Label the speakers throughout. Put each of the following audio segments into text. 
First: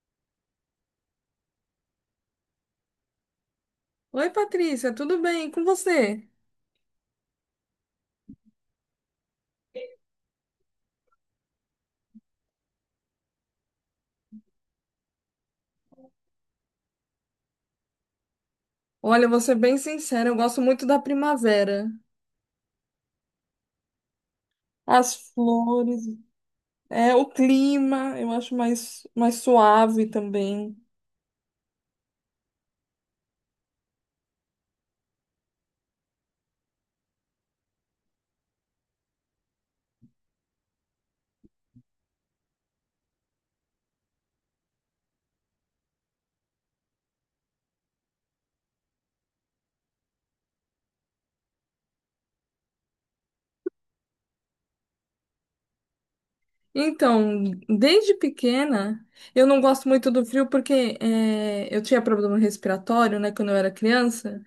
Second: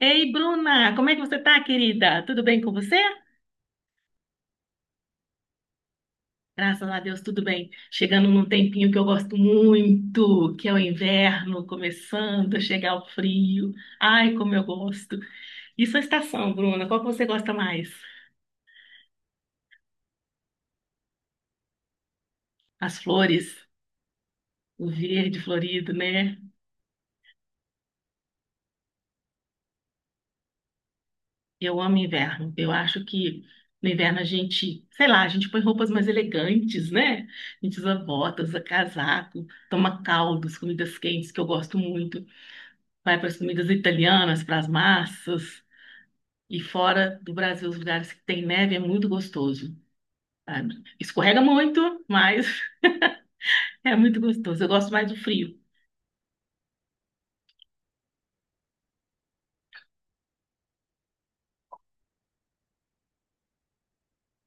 Speaker 1: Ei, Bruna, como é que você tá, querida? Tudo bem com você?
Speaker 2: Oi, Patrícia, tudo bem? E com você?
Speaker 1: Graças a Deus, tudo bem. Chegando num tempinho que eu gosto muito, que é o inverno, começando a chegar o frio. Ai, como eu gosto. E sua estação, Bruna, qual que você gosta mais?
Speaker 2: Olha, eu vou ser bem sincera, eu gosto muito da primavera.
Speaker 1: As flores, o
Speaker 2: As
Speaker 1: verde florido,
Speaker 2: flores,
Speaker 1: né?
Speaker 2: é o clima, eu acho mais, mais suave também.
Speaker 1: Eu amo inverno. Eu acho que no inverno a gente, sei lá, a gente põe roupas mais elegantes, né? A gente usa botas, usa casaco, toma caldos, comidas quentes, que eu gosto muito. Vai para as comidas italianas, para as massas. E fora do Brasil, os lugares que tem neve é muito gostoso, sabe? Escorrega muito, mas é muito gostoso. Eu gosto mais do frio.
Speaker 2: Então, desde pequena, eu não gosto muito do frio porque eu tinha problema respiratório, né, quando eu era criança.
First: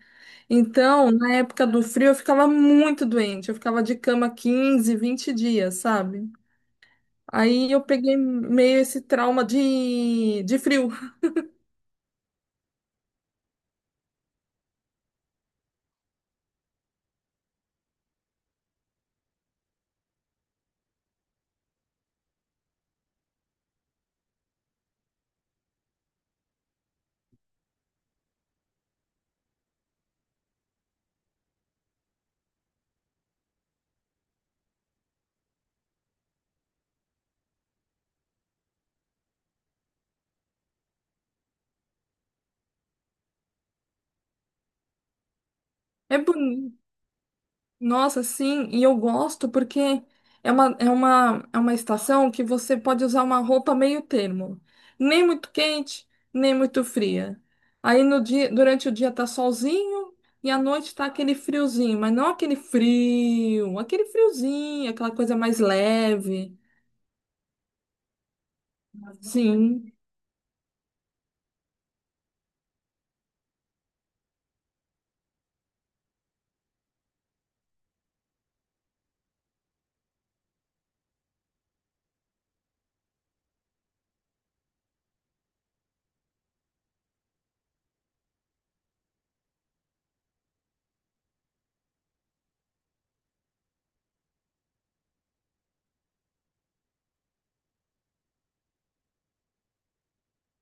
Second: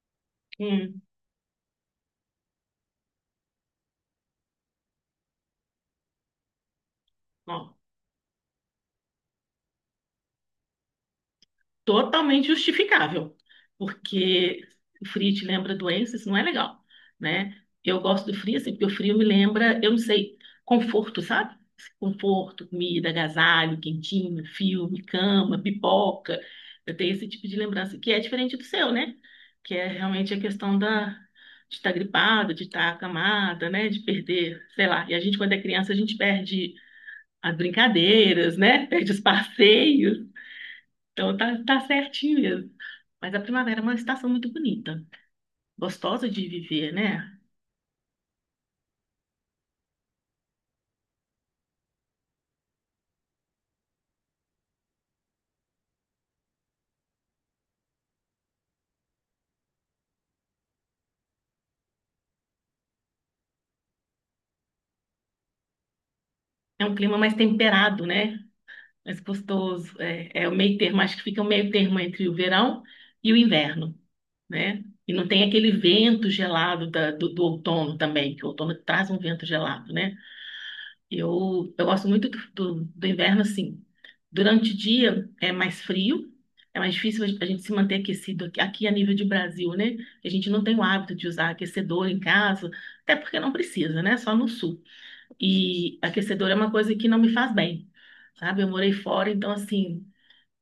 Speaker 1: Hum,
Speaker 2: Então, na época do frio, eu ficava muito doente. Eu ficava de cama 15, 20 dias, sabe? Aí
Speaker 1: ó.
Speaker 2: eu peguei meio esse trauma de frio.
Speaker 1: Totalmente justificável, porque o frio te lembra doença, isso não é legal, né? Eu gosto do frio, assim, porque o frio me lembra, eu não sei, conforto, sabe? Assim, conforto, comida, agasalho, quentinho, filme, cama, pipoca. Eu tenho esse tipo de lembrança, que é diferente do seu, né? Que é realmente a questão de estar gripada, de estar acamada, né? De perder, sei lá. E a gente, quando é criança, a gente perde as brincadeiras, né? Perde os passeios. Então tá, tá certinho mesmo. Mas a primavera é uma estação muito bonita,
Speaker 2: É
Speaker 1: gostosa de
Speaker 2: bonito.
Speaker 1: viver, né?
Speaker 2: Nossa, sim, e eu gosto porque é uma estação que você pode usar uma roupa meio termo, nem muito quente, nem muito fria. Aí no dia, durante o dia tá solzinho e à noite tá aquele friozinho, mas não aquele frio, aquele friozinho, aquela coisa mais leve.
Speaker 1: É um clima mais temperado, né? Mais
Speaker 2: Sim.
Speaker 1: gostoso. É, é o meio termo, acho que fica o meio termo entre o verão e o inverno, né? E não tem aquele vento gelado do outono também, que o outono traz um vento gelado, né? Eu gosto muito do inverno, assim. Durante o dia é mais frio, é mais difícil a gente se manter aquecido aqui, aqui a nível de Brasil, né? A gente não tem o hábito de usar aquecedor em casa, até porque não precisa, né? Só no sul. E aquecedor é uma coisa que não me faz bem, sabe? Eu morei fora, então, assim,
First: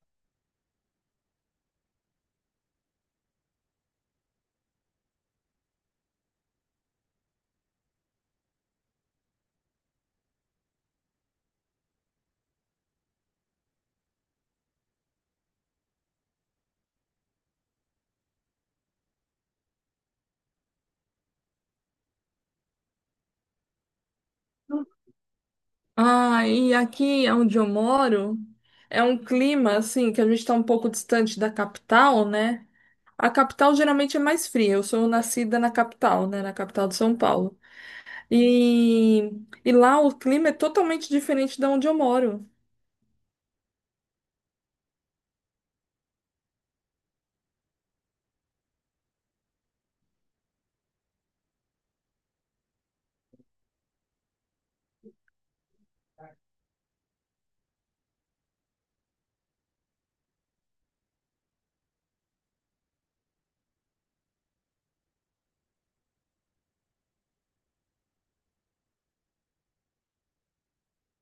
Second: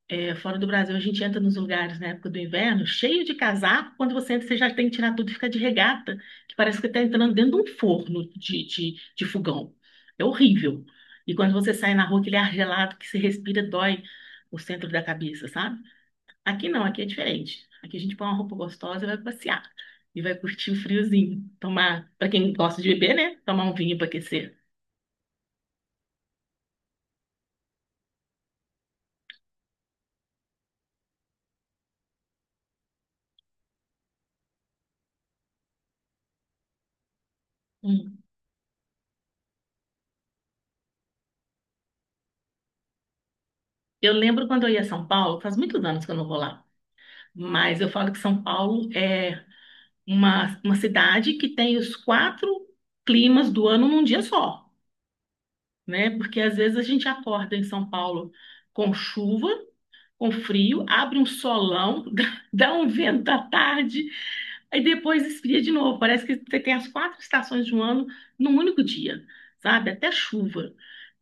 Speaker 1: é, fora do Brasil, a gente entra nos lugares na época do inverno, cheio de casaco. Quando você entra, você já tem que tirar tudo e fica de regata, que parece que está entrando dentro de um forno de fogão. É horrível. E quando você sai na rua, aquele ar gelado que se respira dói o centro da cabeça, sabe? Aqui não, aqui é diferente. Aqui a gente põe uma roupa gostosa e vai passear. E vai curtir o friozinho. Tomar, para quem gosta de beber, né? Tomar um vinho para aquecer.
Speaker 2: Ah, e aqui onde eu moro é um clima assim que a gente está um pouco distante da capital, né? A capital geralmente é mais fria. Eu sou nascida na capital, né? Na capital de São Paulo.
Speaker 1: Hum.
Speaker 2: E, e lá o clima é totalmente diferente de onde eu moro.
Speaker 1: Eu lembro quando eu ia a São Paulo, faz muitos anos que eu não vou lá. Mas eu falo que São Paulo é uma cidade que tem os quatro climas do ano num dia só, né? Porque às vezes a gente acorda em São Paulo com chuva, com frio, abre um solão, dá um vento à tarde, aí depois esfria de novo. Parece que você tem as quatro estações de um ano num único dia, sabe? Até chuva.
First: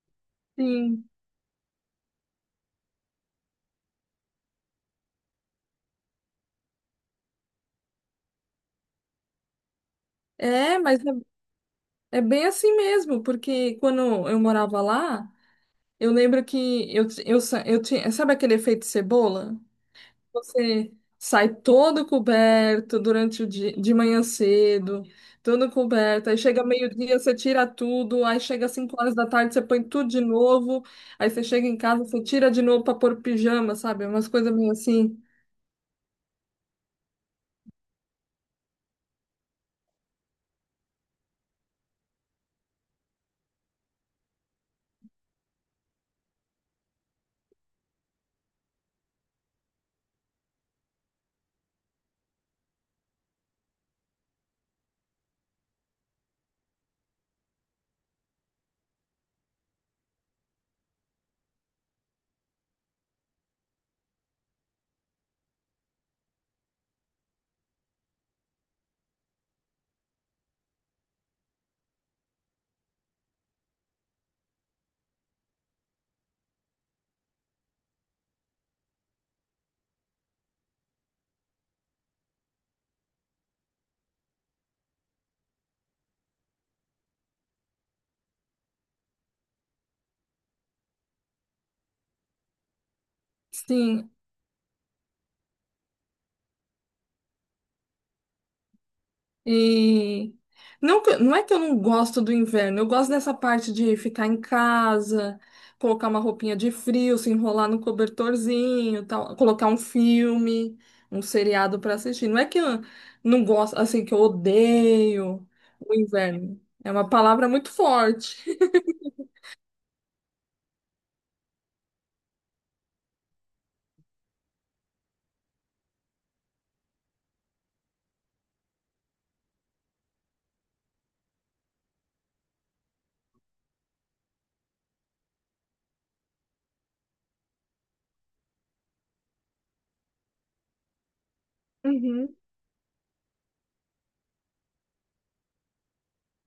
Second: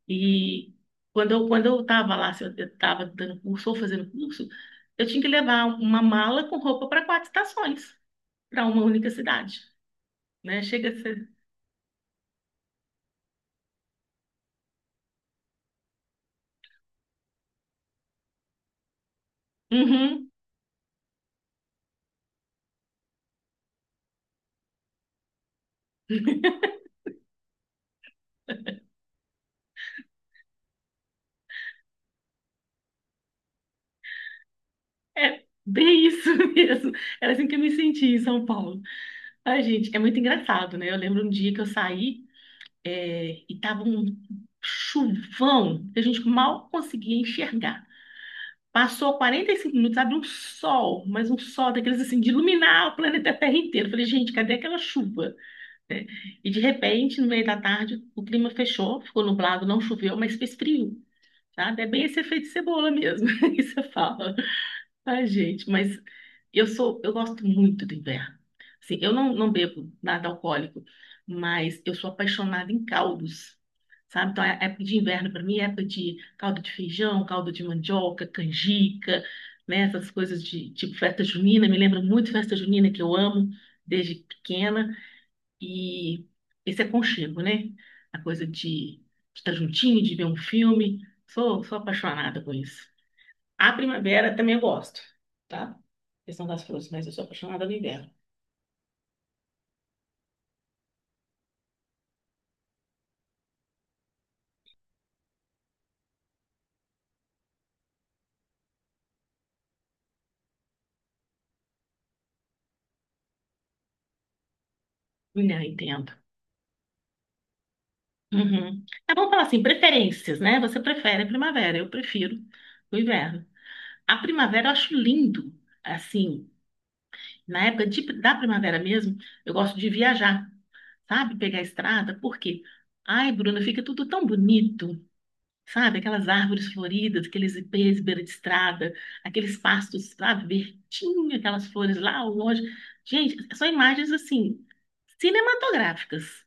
Speaker 1: E
Speaker 2: Sim.
Speaker 1: quando eu estava lá, se eu estava dando curso ou fazendo curso, eu tinha que levar uma mala com roupa para quatro estações, para uma única cidade, né?
Speaker 2: É,
Speaker 1: Chega a
Speaker 2: mas
Speaker 1: ser.
Speaker 2: é, é bem assim mesmo, porque quando eu morava lá, eu lembro que eu tinha. Sabe aquele efeito cebola?
Speaker 1: Uhum.
Speaker 2: Você sai todo coberto durante o dia, de manhã cedo, todo coberto. Aí chega meio-dia, você tira tudo. Aí chega às 5 horas da tarde, você põe tudo de novo. Aí você chega em casa, você tira de novo para pôr pijama, sabe? Umas coisas meio assim.
Speaker 1: É bem isso mesmo. Era assim que eu me senti em São Paulo. Ai, gente, é muito engraçado, né? Eu lembro um dia que eu saí, é, e tava um chuvão que a gente mal conseguia enxergar. Passou 45 minutos, abriu um sol, mas um sol daqueles assim, de iluminar o planeta Terra inteiro. Eu falei, gente, cadê aquela chuva? Né? E de repente, no meio da tarde, o clima fechou, ficou nublado, não choveu, mas fez frio, sabe? É bem esse efeito cebola mesmo, que você fala. Ai, gente, mas eu gosto muito do inverno. Assim, eu não, não bebo nada alcoólico, mas eu sou apaixonada em caldos, sabe? Então, a época de inverno para mim é época de caldo de feijão, caldo de mandioca, canjica, né? Essas coisas de tipo festa junina, me lembra muito festa junina que eu amo desde pequena e esse aconchego, né? A coisa de estar juntinho, de ver um filme. Sou apaixonada por isso. A
Speaker 2: Sim.
Speaker 1: primavera também eu gosto, tá? Questão das flores, mas eu sou apaixonada no inverno.
Speaker 2: E não, não é que eu não gosto do inverno, eu gosto dessa parte de ficar em casa, colocar uma roupinha de frio, se enrolar no cobertorzinho, tal, colocar um filme, um seriado para assistir. Não é que eu não gosto, assim, que eu odeio
Speaker 1: Não,
Speaker 2: o
Speaker 1: entendo.
Speaker 2: inverno. É uma palavra muito forte.
Speaker 1: Uhum. É bom falar assim, preferências, né? Você prefere a primavera, eu prefiro o inverno. A primavera eu acho lindo, assim, na época de- da primavera mesmo, eu gosto de viajar, sabe? Pegar a estrada, por quê? Ai, Bruna, fica tudo tão bonito. Sabe, aquelas árvores floridas, aqueles ipês beira de estrada, aqueles pastos, sabe, verdinho, aquelas flores lá ao
Speaker 2: Uhum.
Speaker 1: longe. Gente, são imagens assim, cinematográficas.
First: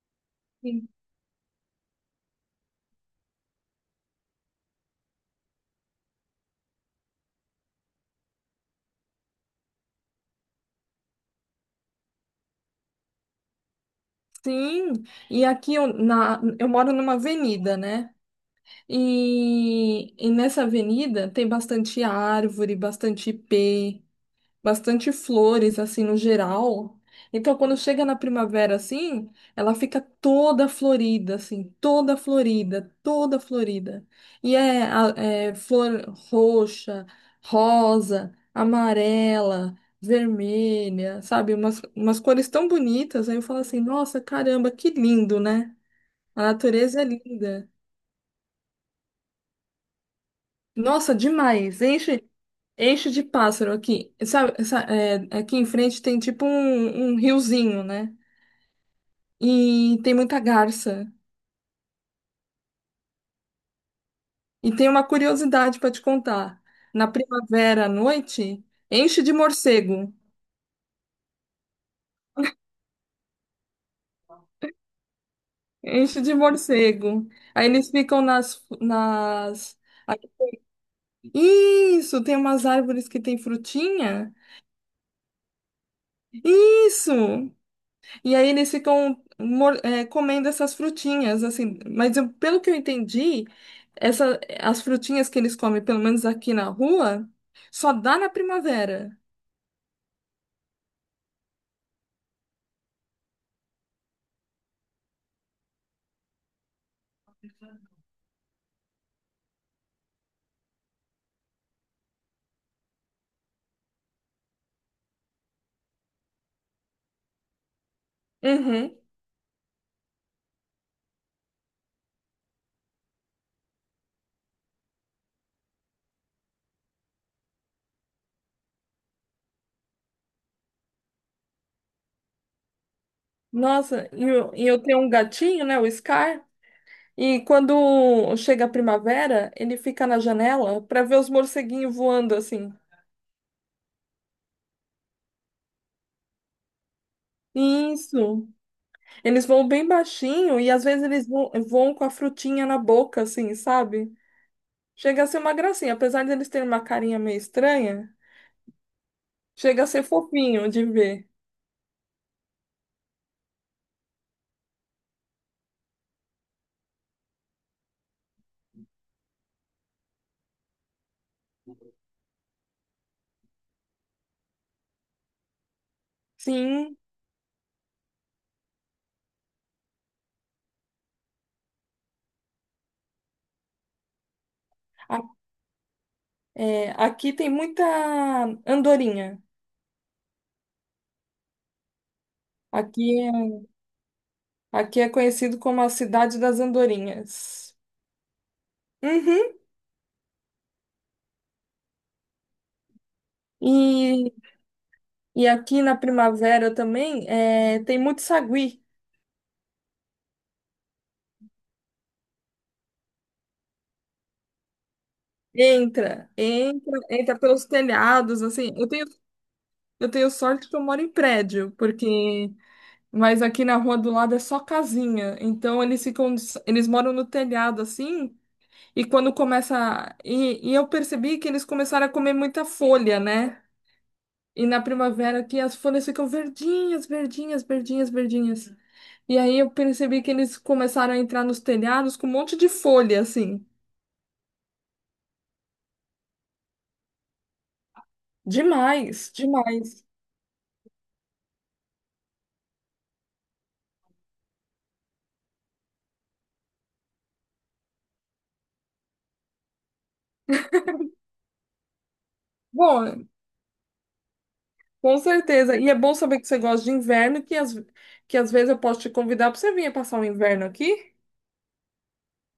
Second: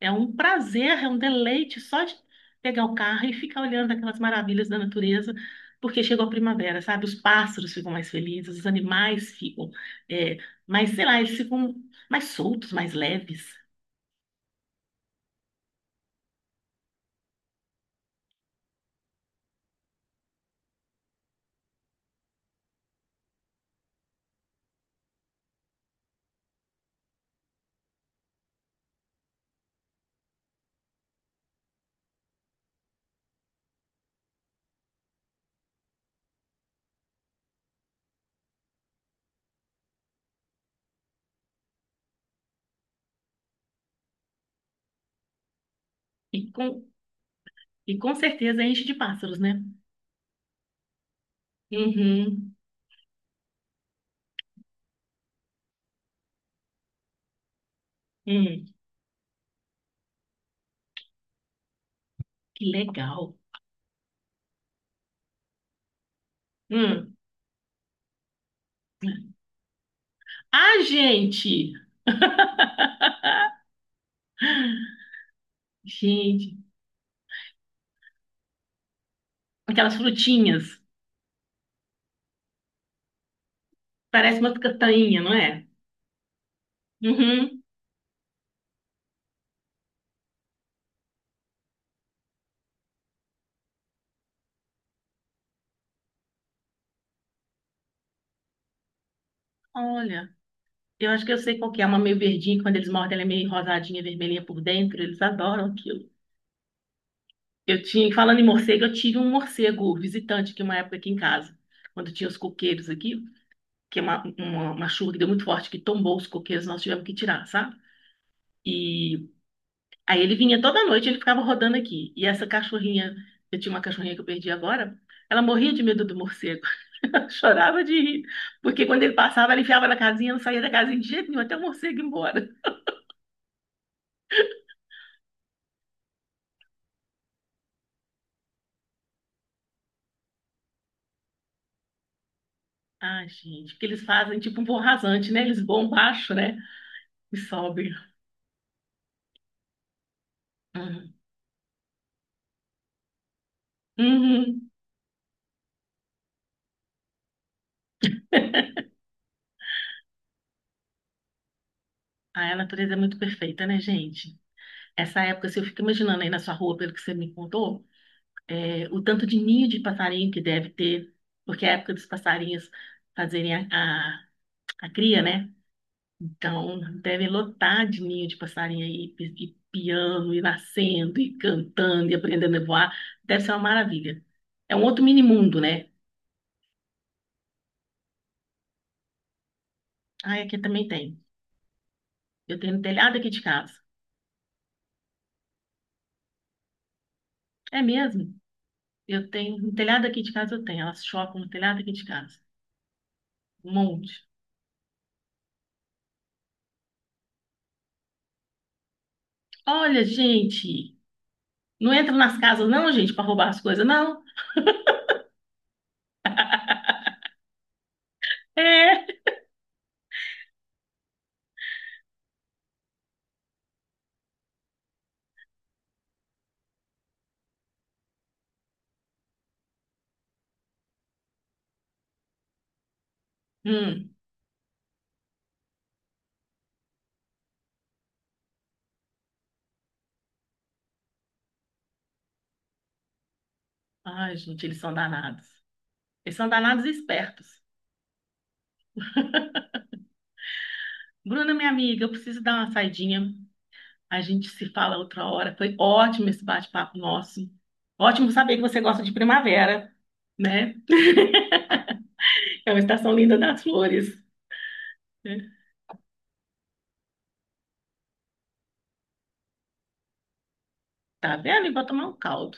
Speaker 1: É um
Speaker 2: Sim,
Speaker 1: prazer, é um deleite só de pegar o carro e ficar olhando aquelas maravilhas da natureza, porque chegou a primavera, sabe? Os pássaros ficam mais felizes, os animais ficam é, mais, sei lá, eles ficam mais soltos, mais leves.
Speaker 2: Sim. e aqui eu, eu moro numa avenida, né? E nessa avenida tem bastante árvore, bastante ipê. Bastante flores, assim, no geral. Então, quando chega na primavera, assim, ela fica toda florida, assim, toda florida, toda florida. E é, é flor roxa, rosa, amarela, vermelha, sabe? Umas cores tão bonitas. Aí eu falo assim, nossa, caramba, que lindo, né? A
Speaker 1: E com,
Speaker 2: natureza é linda.
Speaker 1: e com certeza enche de pássaros, né?
Speaker 2: Nossa, demais.
Speaker 1: Uhum.
Speaker 2: Enche de pássaro aqui. Sabe, é, aqui em frente tem tipo um riozinho, né?
Speaker 1: Hum.
Speaker 2: E tem muita garça.
Speaker 1: Que legal.
Speaker 2: E tem uma curiosidade para te contar. Na
Speaker 1: Hum.
Speaker 2: primavera à noite, enche de morcego.
Speaker 1: Ah, gente!
Speaker 2: Enche de
Speaker 1: Gente,
Speaker 2: morcego. Aí eles ficam nas...
Speaker 1: aquelas frutinhas.
Speaker 2: Isso, tem umas árvores que tem frutinha.
Speaker 1: Parece uma castanha, não é?
Speaker 2: Isso!
Speaker 1: Uhum.
Speaker 2: E aí eles ficam comendo essas frutinhas, assim. Mas pelo que eu entendi, as frutinhas que eles comem, pelo menos aqui na rua, só dá na primavera.
Speaker 1: Olha, eu acho que eu sei qual que é. Uma meio verdinha, que quando eles mordem, ela é meio rosadinha, vermelhinha por dentro. Eles adoram aquilo. Eu tinha, falando em morcego, eu tive um morcego visitante aqui uma época aqui em casa. Quando tinha os coqueiros aqui, que é uma chuva que deu muito forte, que tombou os coqueiros, nós tivemos que tirar, sabe?
Speaker 2: Uhum.
Speaker 1: E aí ele vinha toda noite, ele ficava rodando aqui. E essa cachorrinha, eu tinha uma cachorrinha que eu perdi agora, ela morria de medo do morcego. Ela chorava de rir, porque quando ele passava, ela enfiava na casinha, não saía da casinha de jeito nenhum, até o morcego ir embora.
Speaker 2: Nossa, e eu tenho um gatinho, né, o Scar, e quando chega a primavera, ele fica na janela para ver os morceguinhos voando assim.
Speaker 1: Ah, gente, porque eles fazem tipo um voo rasante, né? Eles voam baixo, né? E sobem.
Speaker 2: Isso. Eles voam bem baixinho e às vezes
Speaker 1: Uhum.
Speaker 2: eles voam com a frutinha na boca, assim, sabe?
Speaker 1: Uhum.
Speaker 2: Chega a ser uma gracinha, apesar de eles terem uma carinha meio estranha, chega a ser fofinho de ver.
Speaker 1: Ah, a natureza é muito perfeita, né, gente? Essa época, se eu fico imaginando aí na sua rua, pelo que você me contou, é, o tanto de ninho de passarinho que deve ter, porque é a época dos passarinhos fazerem a cria, né? Então,
Speaker 2: Sim,
Speaker 1: devem lotar de ninho de passarinho aí, e piando, e nascendo, e cantando, e aprendendo a voar. Deve ser uma maravilha. É um outro
Speaker 2: a-
Speaker 1: mini mundo, né?
Speaker 2: é, aqui tem muita andorinha.
Speaker 1: Ah, aqui também tem. Eu tenho no telhado
Speaker 2: Aqui
Speaker 1: aqui
Speaker 2: é,
Speaker 1: de casa.
Speaker 2: aqui é conhecido como a cidade das andorinhas.
Speaker 1: É mesmo? Eu
Speaker 2: Uhum.
Speaker 1: tenho no telhado aqui de casa, eu tenho. Elas chocam no telhado aqui de casa. Um monte.
Speaker 2: E, e aqui na primavera também é, tem muito sagui.
Speaker 1: Olha, gente, não entra nas casas, não, gente, para roubar as coisas, não.
Speaker 2: Entra, entra, entra pelos telhados, assim.
Speaker 1: É.
Speaker 2: Eu tenho sorte que eu moro em prédio, porque mas aqui na rua do lado é só casinha. Eles moram no telhado assim, e quando e eu percebi que eles começaram a comer muita folha, né?
Speaker 1: Hum.
Speaker 2: E na primavera aqui as folhas ficam verdinhas, verdinhas, verdinhas, verdinhas. E aí eu percebi que eles começaram a entrar nos telhados com um monte de folha assim.
Speaker 1: Ai, gente, eles são danados. Eles são danados e espertos.
Speaker 2: Demais, demais.
Speaker 1: Bruna, minha amiga, eu preciso dar uma saidinha. A gente se fala outra hora. Foi ótimo esse bate-papo nosso. Ótimo saber que você gosta de primavera, né? É uma estação
Speaker 2: Bom,
Speaker 1: linda das flores.
Speaker 2: com
Speaker 1: Né?
Speaker 2: certeza. E é bom saber que você gosta de inverno, que às vezes eu posso te convidar para você vir passar o inverno aqui.
Speaker 1: Tá vendo? E vou tomar um caldo.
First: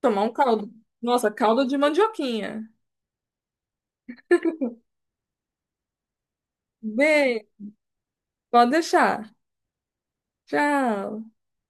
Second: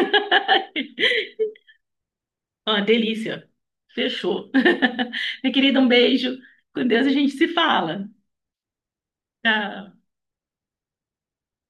Speaker 2: Tomar um caldo. Nossa, caldo de mandioquinha.
Speaker 1: Uma delícia. Fechou. Minha querida, um beijo. Com Deus a gente
Speaker 2: Bem,
Speaker 1: se fala.
Speaker 2: pode deixar.
Speaker 1: Tchau.
Speaker 2: Tchau.